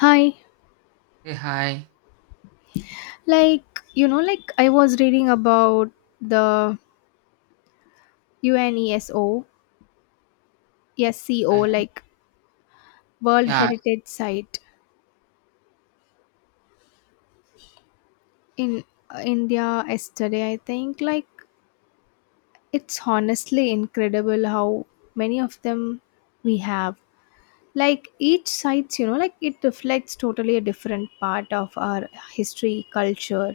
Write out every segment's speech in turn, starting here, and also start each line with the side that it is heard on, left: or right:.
left: Hi.
right: Hey, hi.
left: I was reading about the UNESCO, SCO,
right: Okay.
left: like World
right: Yeah,
left: Heritage Site in India yesterday, I think. It's honestly incredible how many of them we have. Each site, it reflects totally a different part of our history, culture,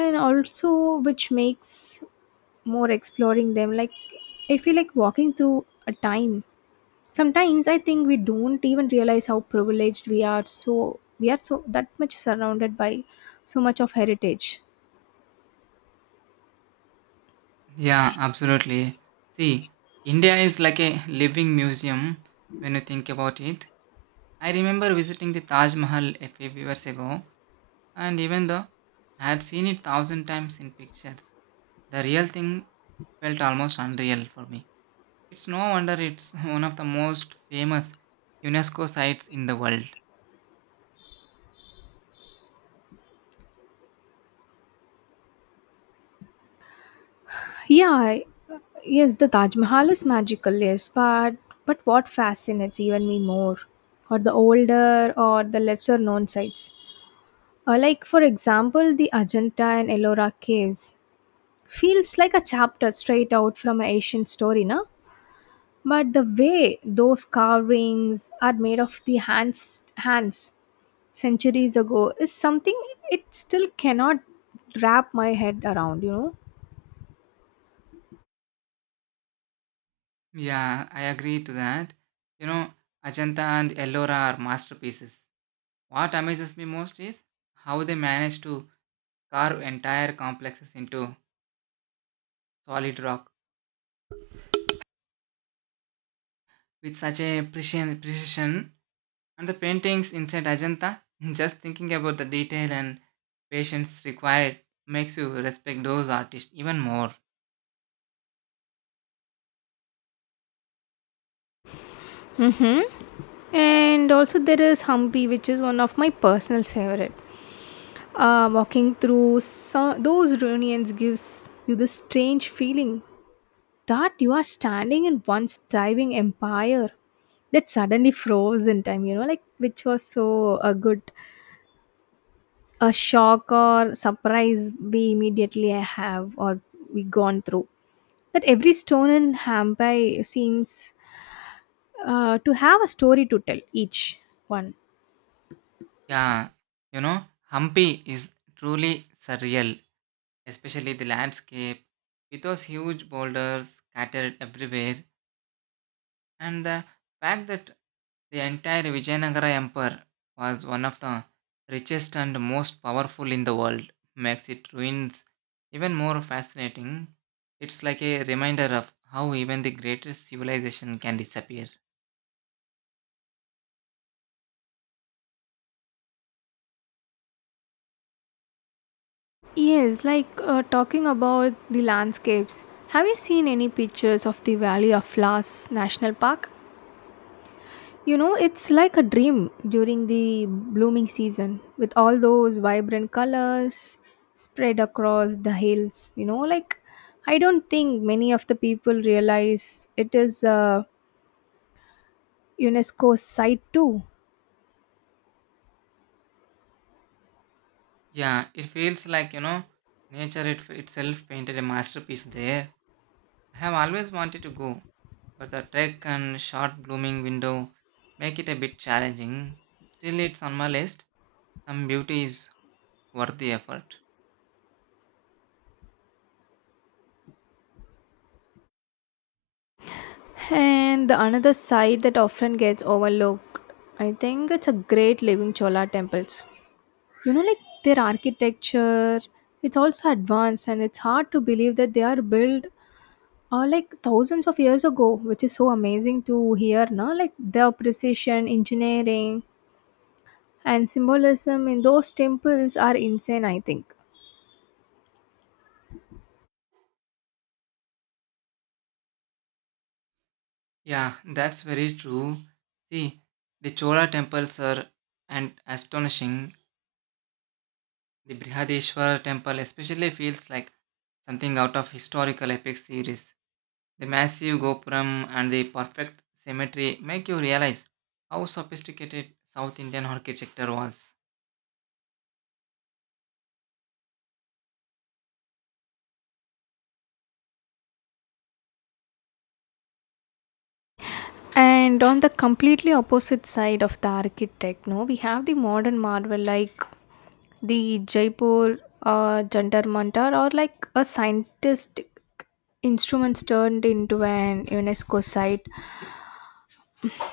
left: and also which makes more exploring them. I feel like walking through a time. Sometimes I think we don't even realize how privileged we are. So we are so that much surrounded by so much of heritage.
right: yeah, absolutely. See, India is like a living museum when you think about it. I remember visiting the Taj Mahal a few years ago, and even though I had seen it thousand times in pictures, the real thing felt almost unreal for me. It's no wonder it's one of the most famous UNESCO sites in the world.
left: Yeah, I- yes, the Taj Mahal is magical, yes, but what fascinates even me more are the older or the lesser known sites. Like for example, the Ajanta and Ellora caves feels like a chapter straight out from an Asian story, na? But the way those carvings are made of the hands, hands centuries ago is something it still cannot wrap my head around,
right: Yeah, I agree to that. You know, Ajanta and Ellora are masterpieces. What amazes me most is how they manage to carve entire complexes into solid rock with such a precision. And the paintings inside Ajanta, just thinking about the detail and patience required makes you respect those artists even more.
left: and also there is Hampi, which is one of my personal favorite. Walking through some, those ruins gives you this strange feeling that you are standing in once thriving empire that suddenly froze in time, you know, like which was so a good a shock or surprise we immediately have or we gone through, that every stone in Hampai seems to have a story to tell, each one.
right: Yeah, you know, Hampi is truly surreal, especially the landscape with those huge boulders scattered everywhere, and the fact that the entire Vijayanagara Empire was one of the richest and most powerful in the world makes its ruins even more fascinating. It's like a reminder of how even the greatest civilization can disappear.
left: Yes, like talking about the landscapes. Have you seen any pictures of the Valley of Flowers National Park? You know, it's like a dream during the blooming season with all those vibrant colors spread across the hills. I don't think many of the people realize it is a UNESCO site too.
right: Yeah, it feels like, you know, nature itself painted a masterpiece there. I have always wanted to go, but the trek and short blooming window make it a bit challenging. Still, it's on my list. Some beauty is worth the effort.
left: And the another site that often gets overlooked, I think it's a great living Chola temples. You know, like their architecture, it's also advanced and it's hard to believe that they are built like thousands of years ago, which is so amazing to hear, no? Like their precision, engineering, and symbolism in those temples are insane, I think.
right: Yeah, that's very true. See, the Chola temples are and astonishing. The Brihadeshwara temple especially feels like something out of historical epic series. The massive gopuram and the perfect symmetry make you realize how sophisticated South Indian architecture was.
left: And on the completely opposite side of the architect, no, we have the modern marvel like the Jaipur Jantar Mantar are like a scientific instruments turned into an UNESCO site.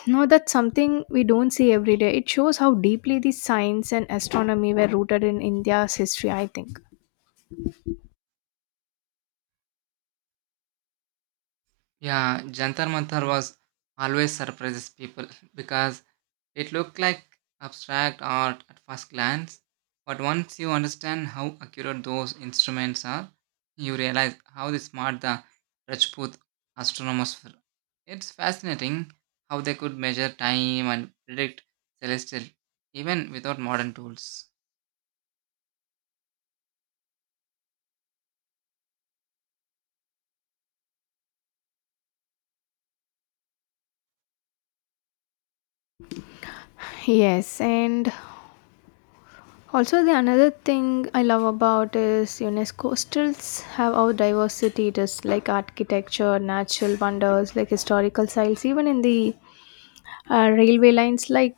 left: Now that's something we don't see every day. It shows how deeply the science and astronomy were rooted in India's history, I think.
right: Yeah, Jantar Mantar was always surprises people because it looked like abstract art at first glance, but once you understand how accurate those instruments are, you realize how they smart the Rajput astronomers were. It's fascinating how they could measure time and predict celestial even without modern tools.
left: Yes, and also the another thing I love about is UNESCO still have our diversity. It is like architecture, natural wonders, like historical sites, even in the railway lines like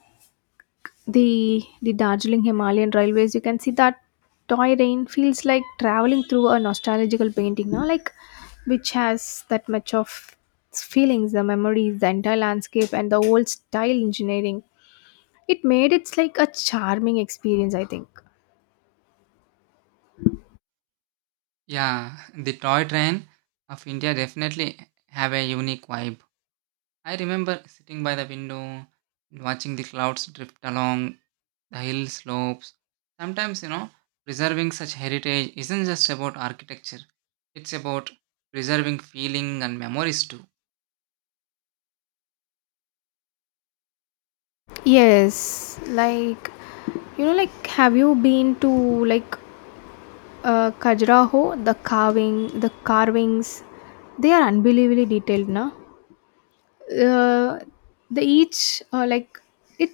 left: the Darjeeling Himalayan Railways. You can see that toy rain feels like traveling through a nostalgical painting, now, like which has that much of its feelings, the memories, the entire landscape, and the old style engineering. It made it's like a charming experience, I think.
right: Yeah, the toy train of India definitely have a unique vibe. I remember sitting by the window and watching the clouds drift along the hill slopes. Sometimes, you know, preserving such heritage isn't just about architecture, it's about preserving feeling and memories too.
left: Yes, like have you been to like Khajuraho? The carvings, they are unbelievably detailed, no? uh, the each like it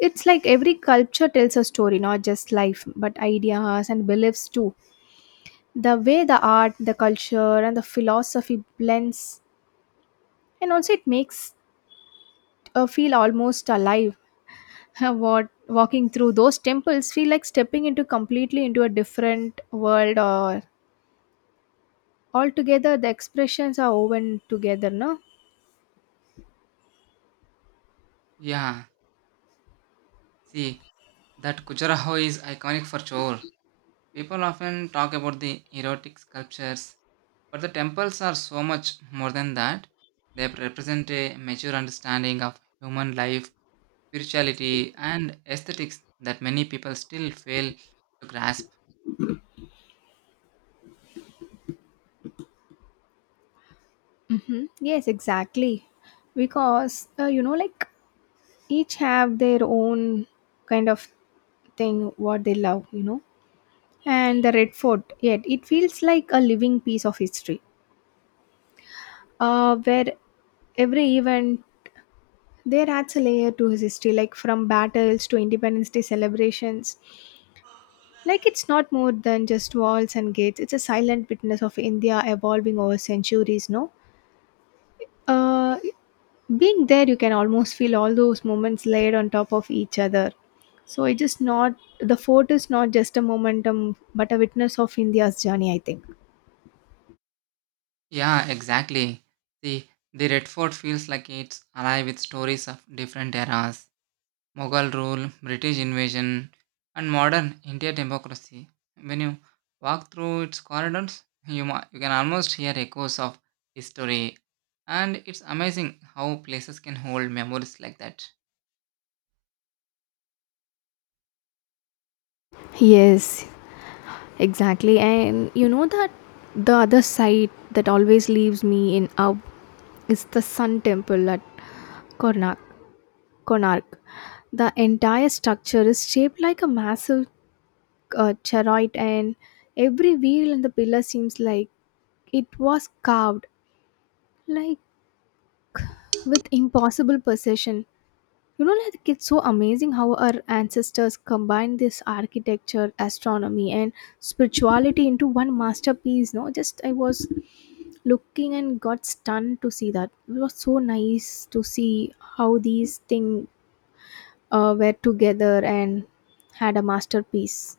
left: it's like every culture tells a story, not just life but ideas and beliefs too. The way the art, the culture, and the philosophy blends and also it makes feel almost alive. What walking through those temples feel like stepping into completely into a different world or altogether, the expressions are woven together, no.
right: Yeah, see, that Khajuraho is iconic for sure. People often talk about the erotic sculptures, but the temples are so much more than that. They represent a mature understanding of human life, spirituality, and aesthetics that many people still fail to grasp.
left: Mm-hmm. Yes, exactly. Because each have their own kind of thing what they love, you know. And the Red Fort yet it feels like a living piece of history, where every event there adds a layer to his history, like from battles to Independence Day celebrations. Like it's not more than just walls and gates, it's a silent witness of India evolving over centuries, no. Uh, Being there, you can almost feel all those moments layered on top of each other. So it is not the fort is not just a momentum, but a witness of India's journey, I think.
right: Yeah, exactly. See, the Red Fort feels like it's alive with stories of different eras: Mughal rule, British invasion, and modern India democracy. When you walk through its corridors, you can almost hear echoes of history. And it's amazing how places can hold memories like that.
left: Yes, exactly. And you know that the other side that always leaves me in awe is the sun temple at Konark. Konark. The entire structure is shaped like a massive chariot, and every wheel and the pillar seems like it was carved like with impossible possession, you know. Like it's so amazing how our ancestors combined this architecture, astronomy, and spirituality into one masterpiece, no. Just I was looking and got stunned to see that it was so nice to see how these things were together and had a masterpiece.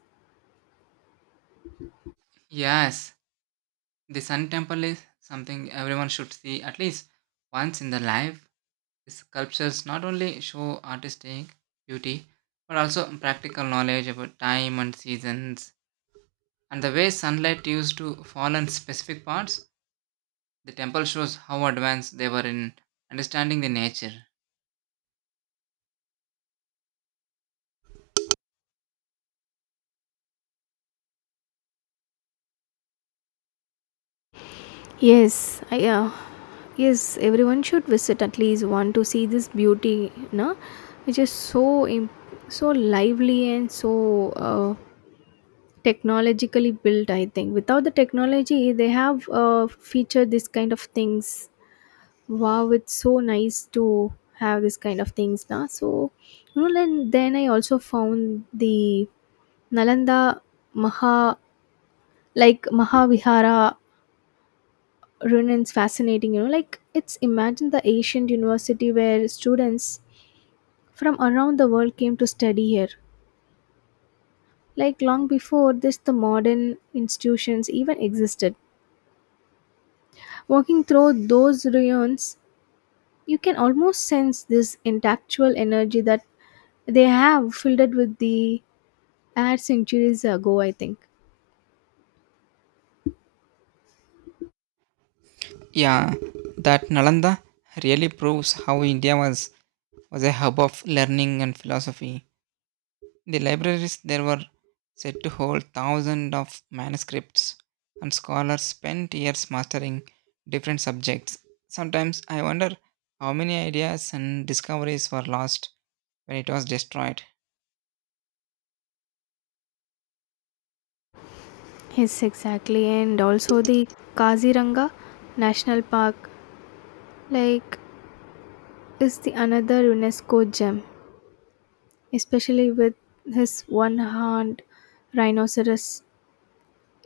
right: Yes, the Sun Temple is something everyone should see at least once in their life. These sculptures not only show artistic beauty but also practical knowledge about time and seasons and the way sunlight used to fall on specific parts. The temple shows how advanced they were in understanding the nature.
left: Yes, I, uh, yes, everyone should visit at least one to see this beauty, no? Which is so so lively and so technologically built. I think without the technology, they have featured this kind of things. Wow, it's so nice to have this kind of things now. So, you know, then I also found the Nalanda Maha like Mahavihara Runan's fascinating. It's imagine the ancient university where students from around the world came to study here. Like long before this, the modern institutions even existed. Walking through those ruins, you can almost sense this intellectual energy that they have filled with the air centuries ago, I think.
right: Yeah, that Nalanda really proves how India was a hub of learning and philosophy. The libraries there were said to hold thousands of manuscripts, and scholars spent years mastering different subjects. Sometimes I wonder how many ideas and discoveries were lost when it was destroyed.
left: Yes, exactly. And also the Kaziranga National Park, like, is the another UNESCO gem, especially with his one horned rhinoceros.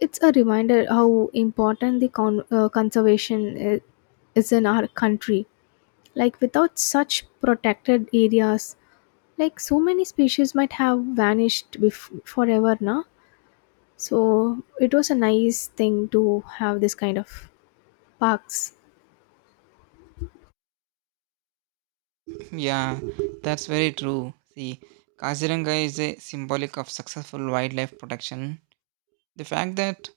left: It's a reminder how important the conservation is in our country. Like, without such protected areas, like so many species might have vanished forever, na? So, it was a nice thing to have this kind of parks.
right: Yeah, that's very true. See, Kaziranga is a symbolic of successful wildlife protection. The fact that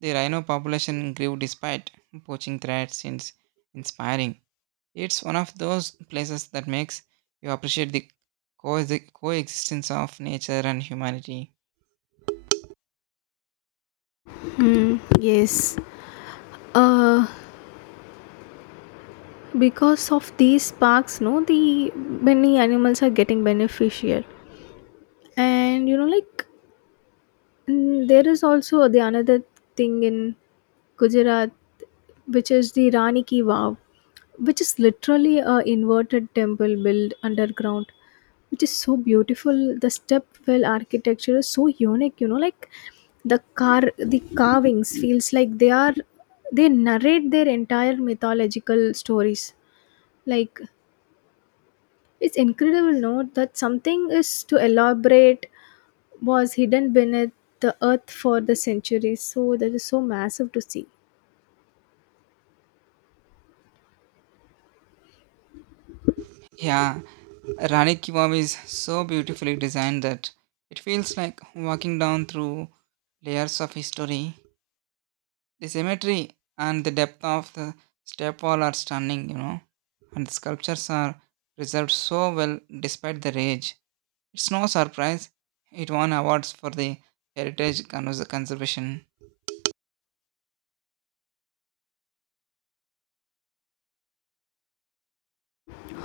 right: the rhino population grew despite poaching threats is inspiring. It's one of those places that makes you appreciate the coexistence of nature and humanity.
left: Mm, yes. Uh, because of these parks, no, the many animals are getting beneficial. And you know, like there is also the another thing in Gujarat, which is the Rani Ki Vav, which is literally a inverted temple built underground, which is so beautiful. The stepwell architecture is so unique. The carvings feels like they are they narrate their entire mythological stories. Like it's incredible, no, that something is to elaborate was hidden beneath the earth for the centuries. So that is so massive to see.
right: Yeah, Rani Ki Vav is so beautifully designed that it feels like walking down through layers of history. The symmetry and the depth of the step wall are stunning, you know, and the sculptures are preserved so well despite the age. It's no surprise it won awards for the heritage conservation.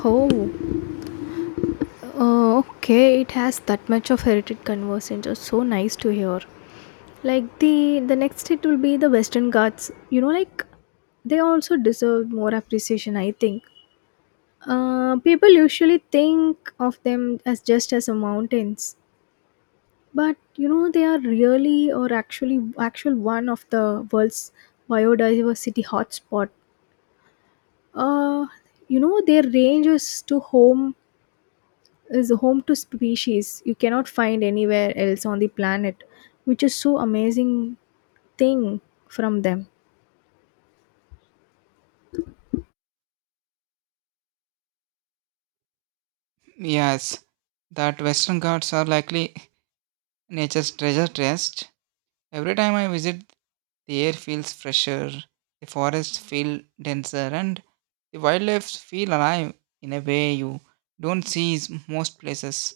left: Oh, okay. It has that much of heritage conversion. Just so nice to hear. Like the next hit will be the Western Ghats. They also deserve more appreciation, I think. People usually think of them as just as a mountains, but you know they are really or actually actual one of the world's biodiversity hotspot. uh you know their range is to home is home to species you cannot find anywhere else on the planet, which is so amazing thing from them.
right: Yes, that Western Ghats are likely nature's treasure chest. Every time I visit, the air feels fresher, the forests feel denser, and the wildlife feel alive in a way you don't see is most places.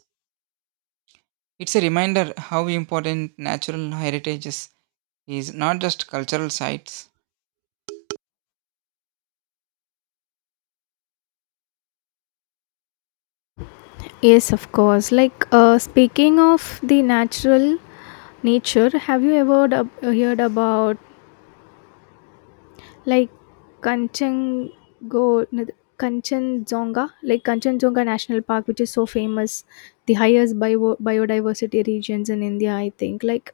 right: It's a reminder how important natural heritage is not just cultural sites.
left: Yes, of course, like speaking of the natural nature, have you ever heard about like kanchengo Kanchenjunga, like Kanchenjunga National Park, which is so famous, the highest biodiversity regions in India, I think. Like,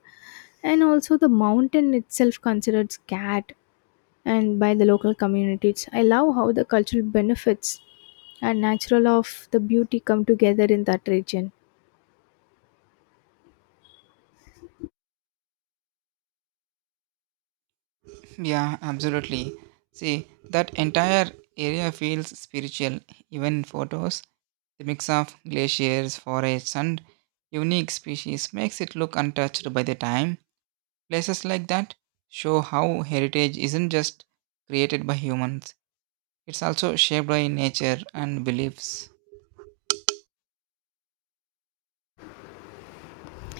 left: and also the mountain itself considered sacred and by the local communities. I love how the cultural benefits and natural of the beauty come together in that region.
right: Yeah, absolutely. See, that entire area feels spiritual, even in photos. The mix of glaciers, forests, and unique species makes it look untouched by the time. Places like that show how heritage isn't just created by humans, it's also shaped by nature and beliefs.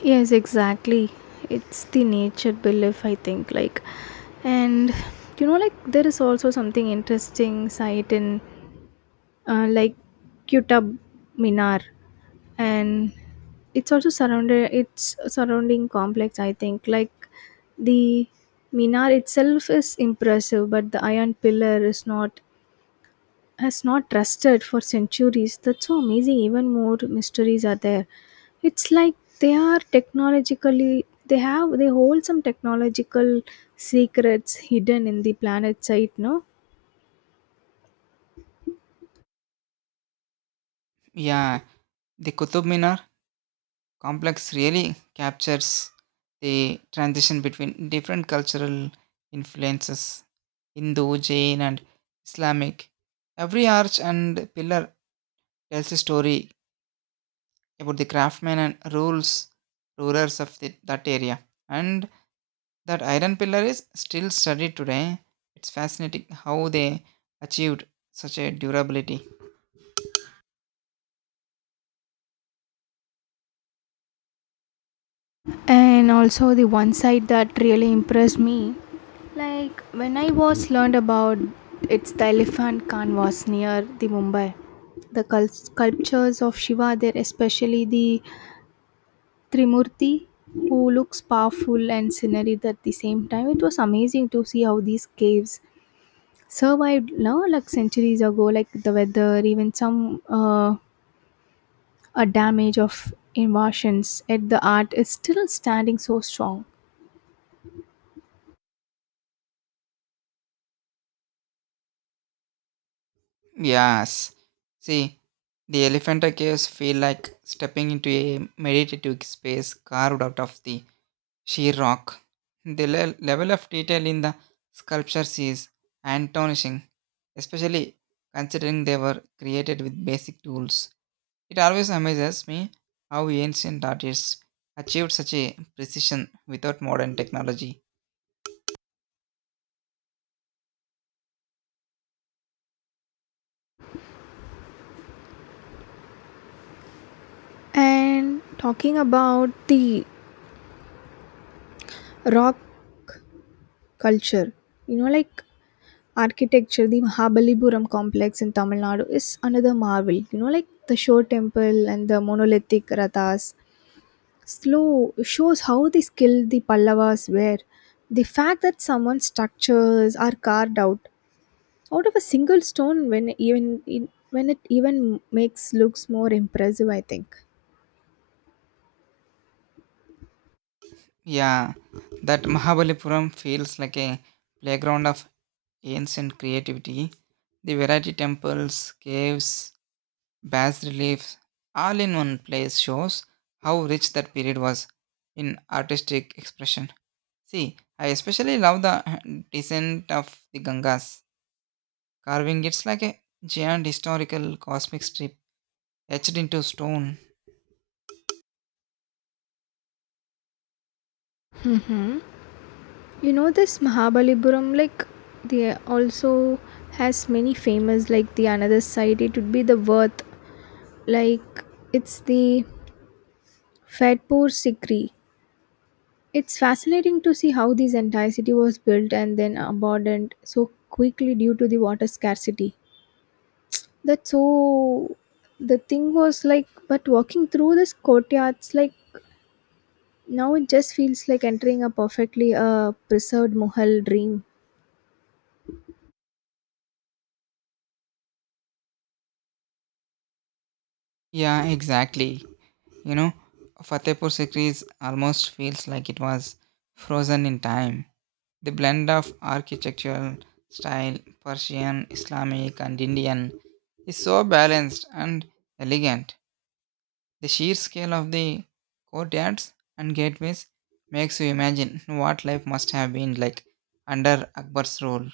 left: Yes, exactly. It's the nature belief, I think. Like and there is also something interesting sight in like Qutub Minar, and it's also surrounded it's surrounding complex, I think. Like the minar itself is impressive but the iron pillar is not has not trusted for centuries. That's so amazing, even more mysteries are there. It's like they are technologically, they have they hold some technological secrets hidden in the planet site, no.
right: Yeah, the Qutub Minar complex really captures the transition between different cultural influences: Hindu, Jain, and Islamic. Every arch and pillar tells a story about the craftsmen and rules rulers of the, that area. And that iron pillar is still studied today. It's fascinating how they achieved such a durability.
left: And also the one side that really impressed me, like when I was learned about it's the elephant canvas near the Mumbai, the sculptures of Shiva there, especially the Trimurti, who looks powerful and scenery at the same time. It was amazing to see how these caves survived now, like centuries ago, like the weather, even some a damage of invasions. Yet the art is still standing so strong.
right: Yes. See, the Elephanta caves feel like stepping into a meditative space carved out of the sheer rock. The level of detail in the sculptures is astonishing, especially considering they were created with basic tools. It always amazes me how ancient artists achieved such a precision without modern technology.
left: And talking about the rock culture, you know, like architecture, the Mahabalipuram complex in Tamil Nadu is another marvel. The Shore Temple and the monolithic Rathas. Slow shows how the skilled the Pallavas were. The fact that someone's structures are carved out out of a single stone when even when it even makes looks more impressive, I think.
right: Yeah, that Mahabalipuram feels like a playground of ancient creativity. The variety temples, caves, bas reliefs, all in one place shows how rich that period was in artistic expression. See, I especially love the descent of the Gangas carving. It's like a giant historical cosmic strip etched into stone.
left: You know this Mahabalipuram, like they also has many famous like the another side. It would be the worth, like it's the Fatpur Sikri. It's fascinating to see how this entire city was built and then abandoned so quickly due to the water scarcity. That's so. The thing was like, but walking through this courtyards, like now it just feels like entering a perfectly preserved Mughal dream.
right: Yeah, exactly. You know, Fatehpur Sikri's almost feels like it was frozen in time. The blend of architectural style, Persian, Islamic, and Indian, is so balanced and elegant. The sheer scale of the courtyards and gateways makes you imagine what life must have been like under Akbar's rule.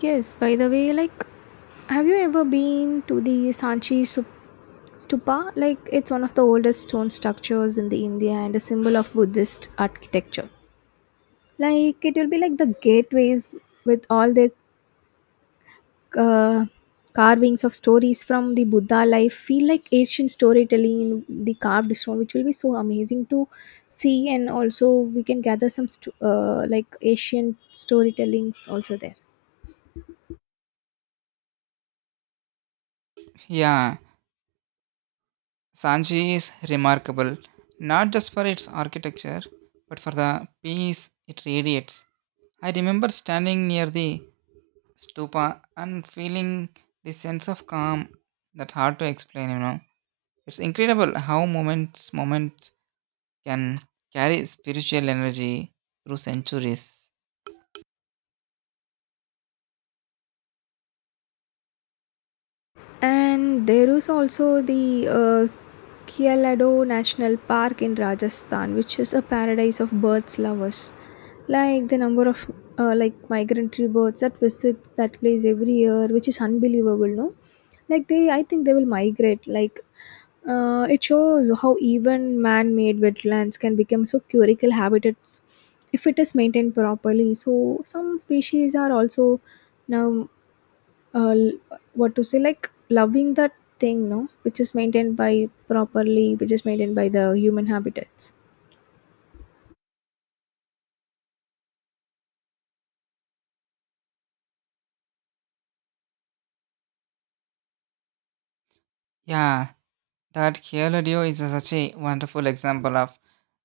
left: Yes, by the way, like, have you ever been to the Stupa? Like, it's one of the oldest stone structures in the India and a symbol of Buddhist architecture. Like, it will be like the gateways with all the uh, carvings of stories from the Buddha life. Feel like ancient storytelling in the carved stone, which will be so amazing to see. And also, we can gather some like Asian storytellings also there.
right: Yeah, Sanchi is remarkable not just for its architecture but for the peace it radiates. I remember standing near the stupa and feeling the sense of calm that's hard to explain, you know. It's incredible how moments can carry spiritual energy through centuries.
left: And there is also the Kyalado National Park in Rajasthan, which is a paradise of birds lovers. Like the number of like migratory birds that visit that place every year, which is unbelievable, no? Like they, I think they will migrate. Like it shows how even man-made wetlands can become so curical habitats if it is maintained properly. So some species are also now uh, l- what to say like loving that thing, no, which is maintained by properly, which is maintained by the human habitats.
right: Yeah, that Kyaladio is such a wonderful example of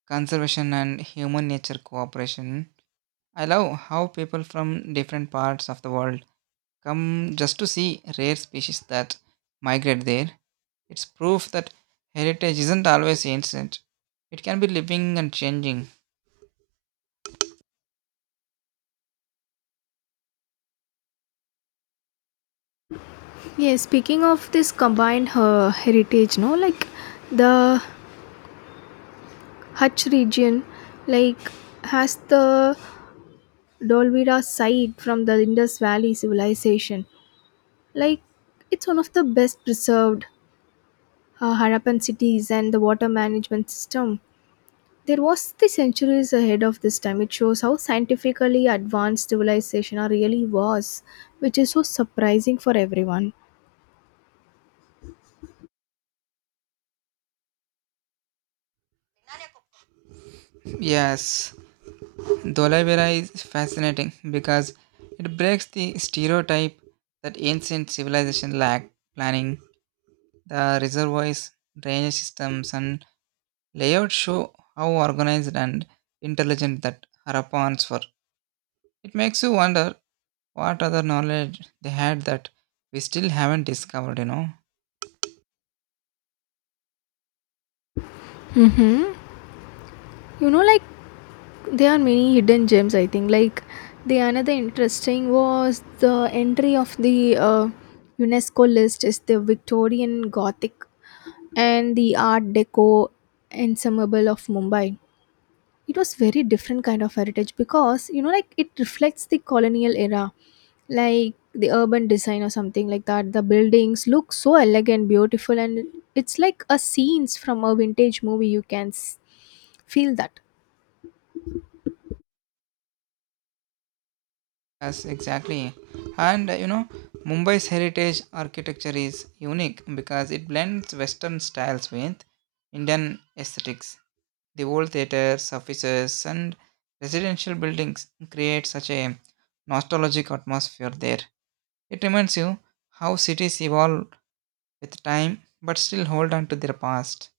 right: conservation and human nature cooperation. I love how people from different parts of the world come just to see rare species that migrate there. It's proof that heritage isn't always ancient. It can be living and changing.
left: Yeah, speaking of this combined heritage, no, like the Hutch region, like has the Dolvira site from the Indus Valley civilization. Like it's one of the best preserved Harappan cities and the water management system. There was the centuries ahead of this time. It shows how scientifically advanced civilization are really was, which is so surprising for everyone.
right: Yes, Dholai Vera is fascinating because it breaks the stereotype that ancient civilization lacked planning, the reservoirs, drainage systems, and layout show how organized and intelligent that Harappans were. It makes you wonder what other knowledge they had that we still haven't discovered, you know.
left: Hmm? You know, like there are many hidden gems, I think. Like the another interesting was the entry of the UNESCO list is the Victorian Gothic and the Art Deco ensemble of Mumbai. It was very different kind of heritage because it reflects the colonial era, like the urban design or something like that. The buildings look so elegant beautiful and it's like a scenes from a vintage movie, you can feel that.
right: Yes, exactly. And you know, Mumbai's heritage architecture is unique because it blends Western styles with Indian aesthetics. The old theatres, offices, and residential buildings create such a nostalgic atmosphere there. It reminds you how cities evolve with time but still hold on to their past.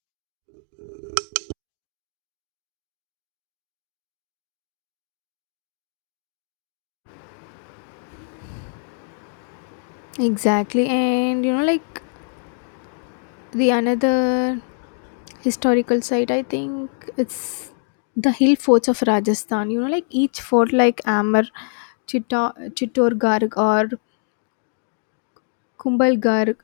left: Exactly. And the another historical site, I think it's the hill forts of Rajasthan. Each fort like amar Chittor, Chittorgarh or Kumbal Garg,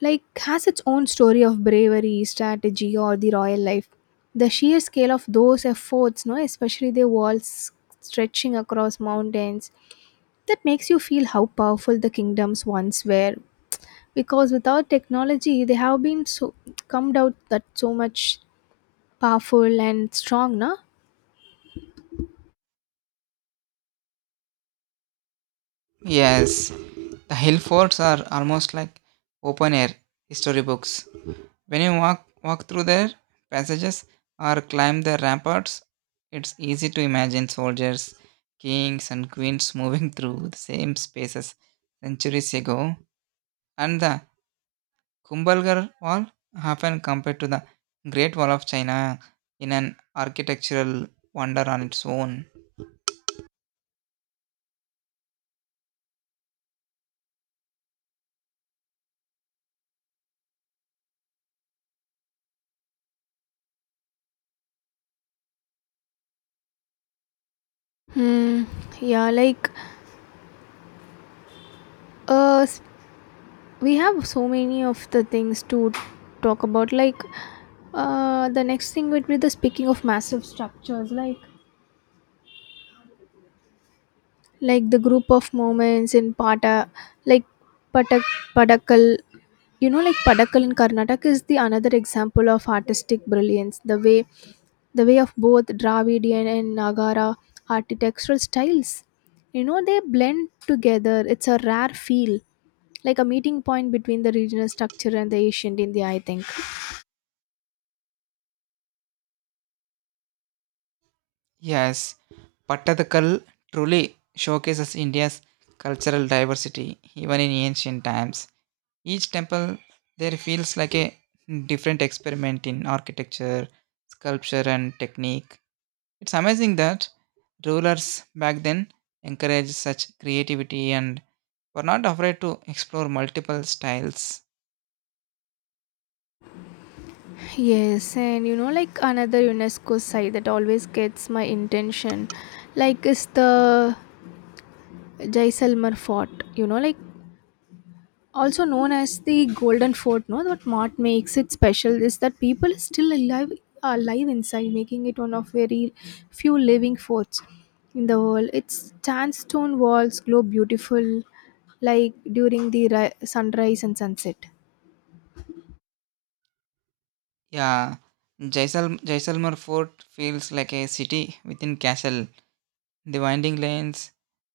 left: like has its own story of bravery, strategy, or the royal life. The sheer scale of those efforts, no, especially the walls stretching across mountains, that makes you feel how powerful the kingdoms once were. Because without technology, they have been so come out that so much powerful and strong, na?
right: Yes, the hill forts are almost like open air history books. When you walk through their passages or climb their ramparts, it's easy to imagine soldiers, kings, and queens moving through the same spaces centuries ago. And the Kumbhalgarh Wall, often compared to the Great Wall of China, in an architectural wonder on its own.
left: Hmm. Yeah, like uh, we have so many of the things to talk about, like the next thing would be the speaking of massive structures, like the group of moments in pata, like patak padakal. You know, like padakal in Karnataka is the another example of artistic brilliance. The way of both Dravidian and Nagara architectural styles, you know, they blend together. It's a rare feel, like a meeting point between the regional structure and the ancient India, I think.
right: Yes, Pattadakal truly showcases India's cultural diversity even in ancient times. Each temple there feels like a different experiment in architecture, sculpture, and technique. It's amazing that rulers back then encouraged such creativity and were not afraid to explore multiple styles.
left: Yes, and another UNESCO site that always gets my intention, like is the Jaisalmer Fort. You know, like also known as the Golden Fort. No, what makes it special is that people are still alive, alive inside, making it one of very few living forts in the world. Its sandstone walls glow beautiful, like during the sunrise and sunset.
right: Yeah, Jaisalmer Fort feels like a city within castle. The winding lanes,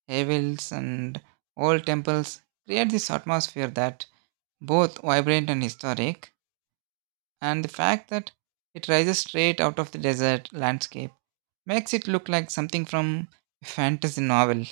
right: hills, and old temples create this atmosphere that both vibrant and historic, and the fact that it rises straight out of the desert landscape makes it look like something from a fantasy novel.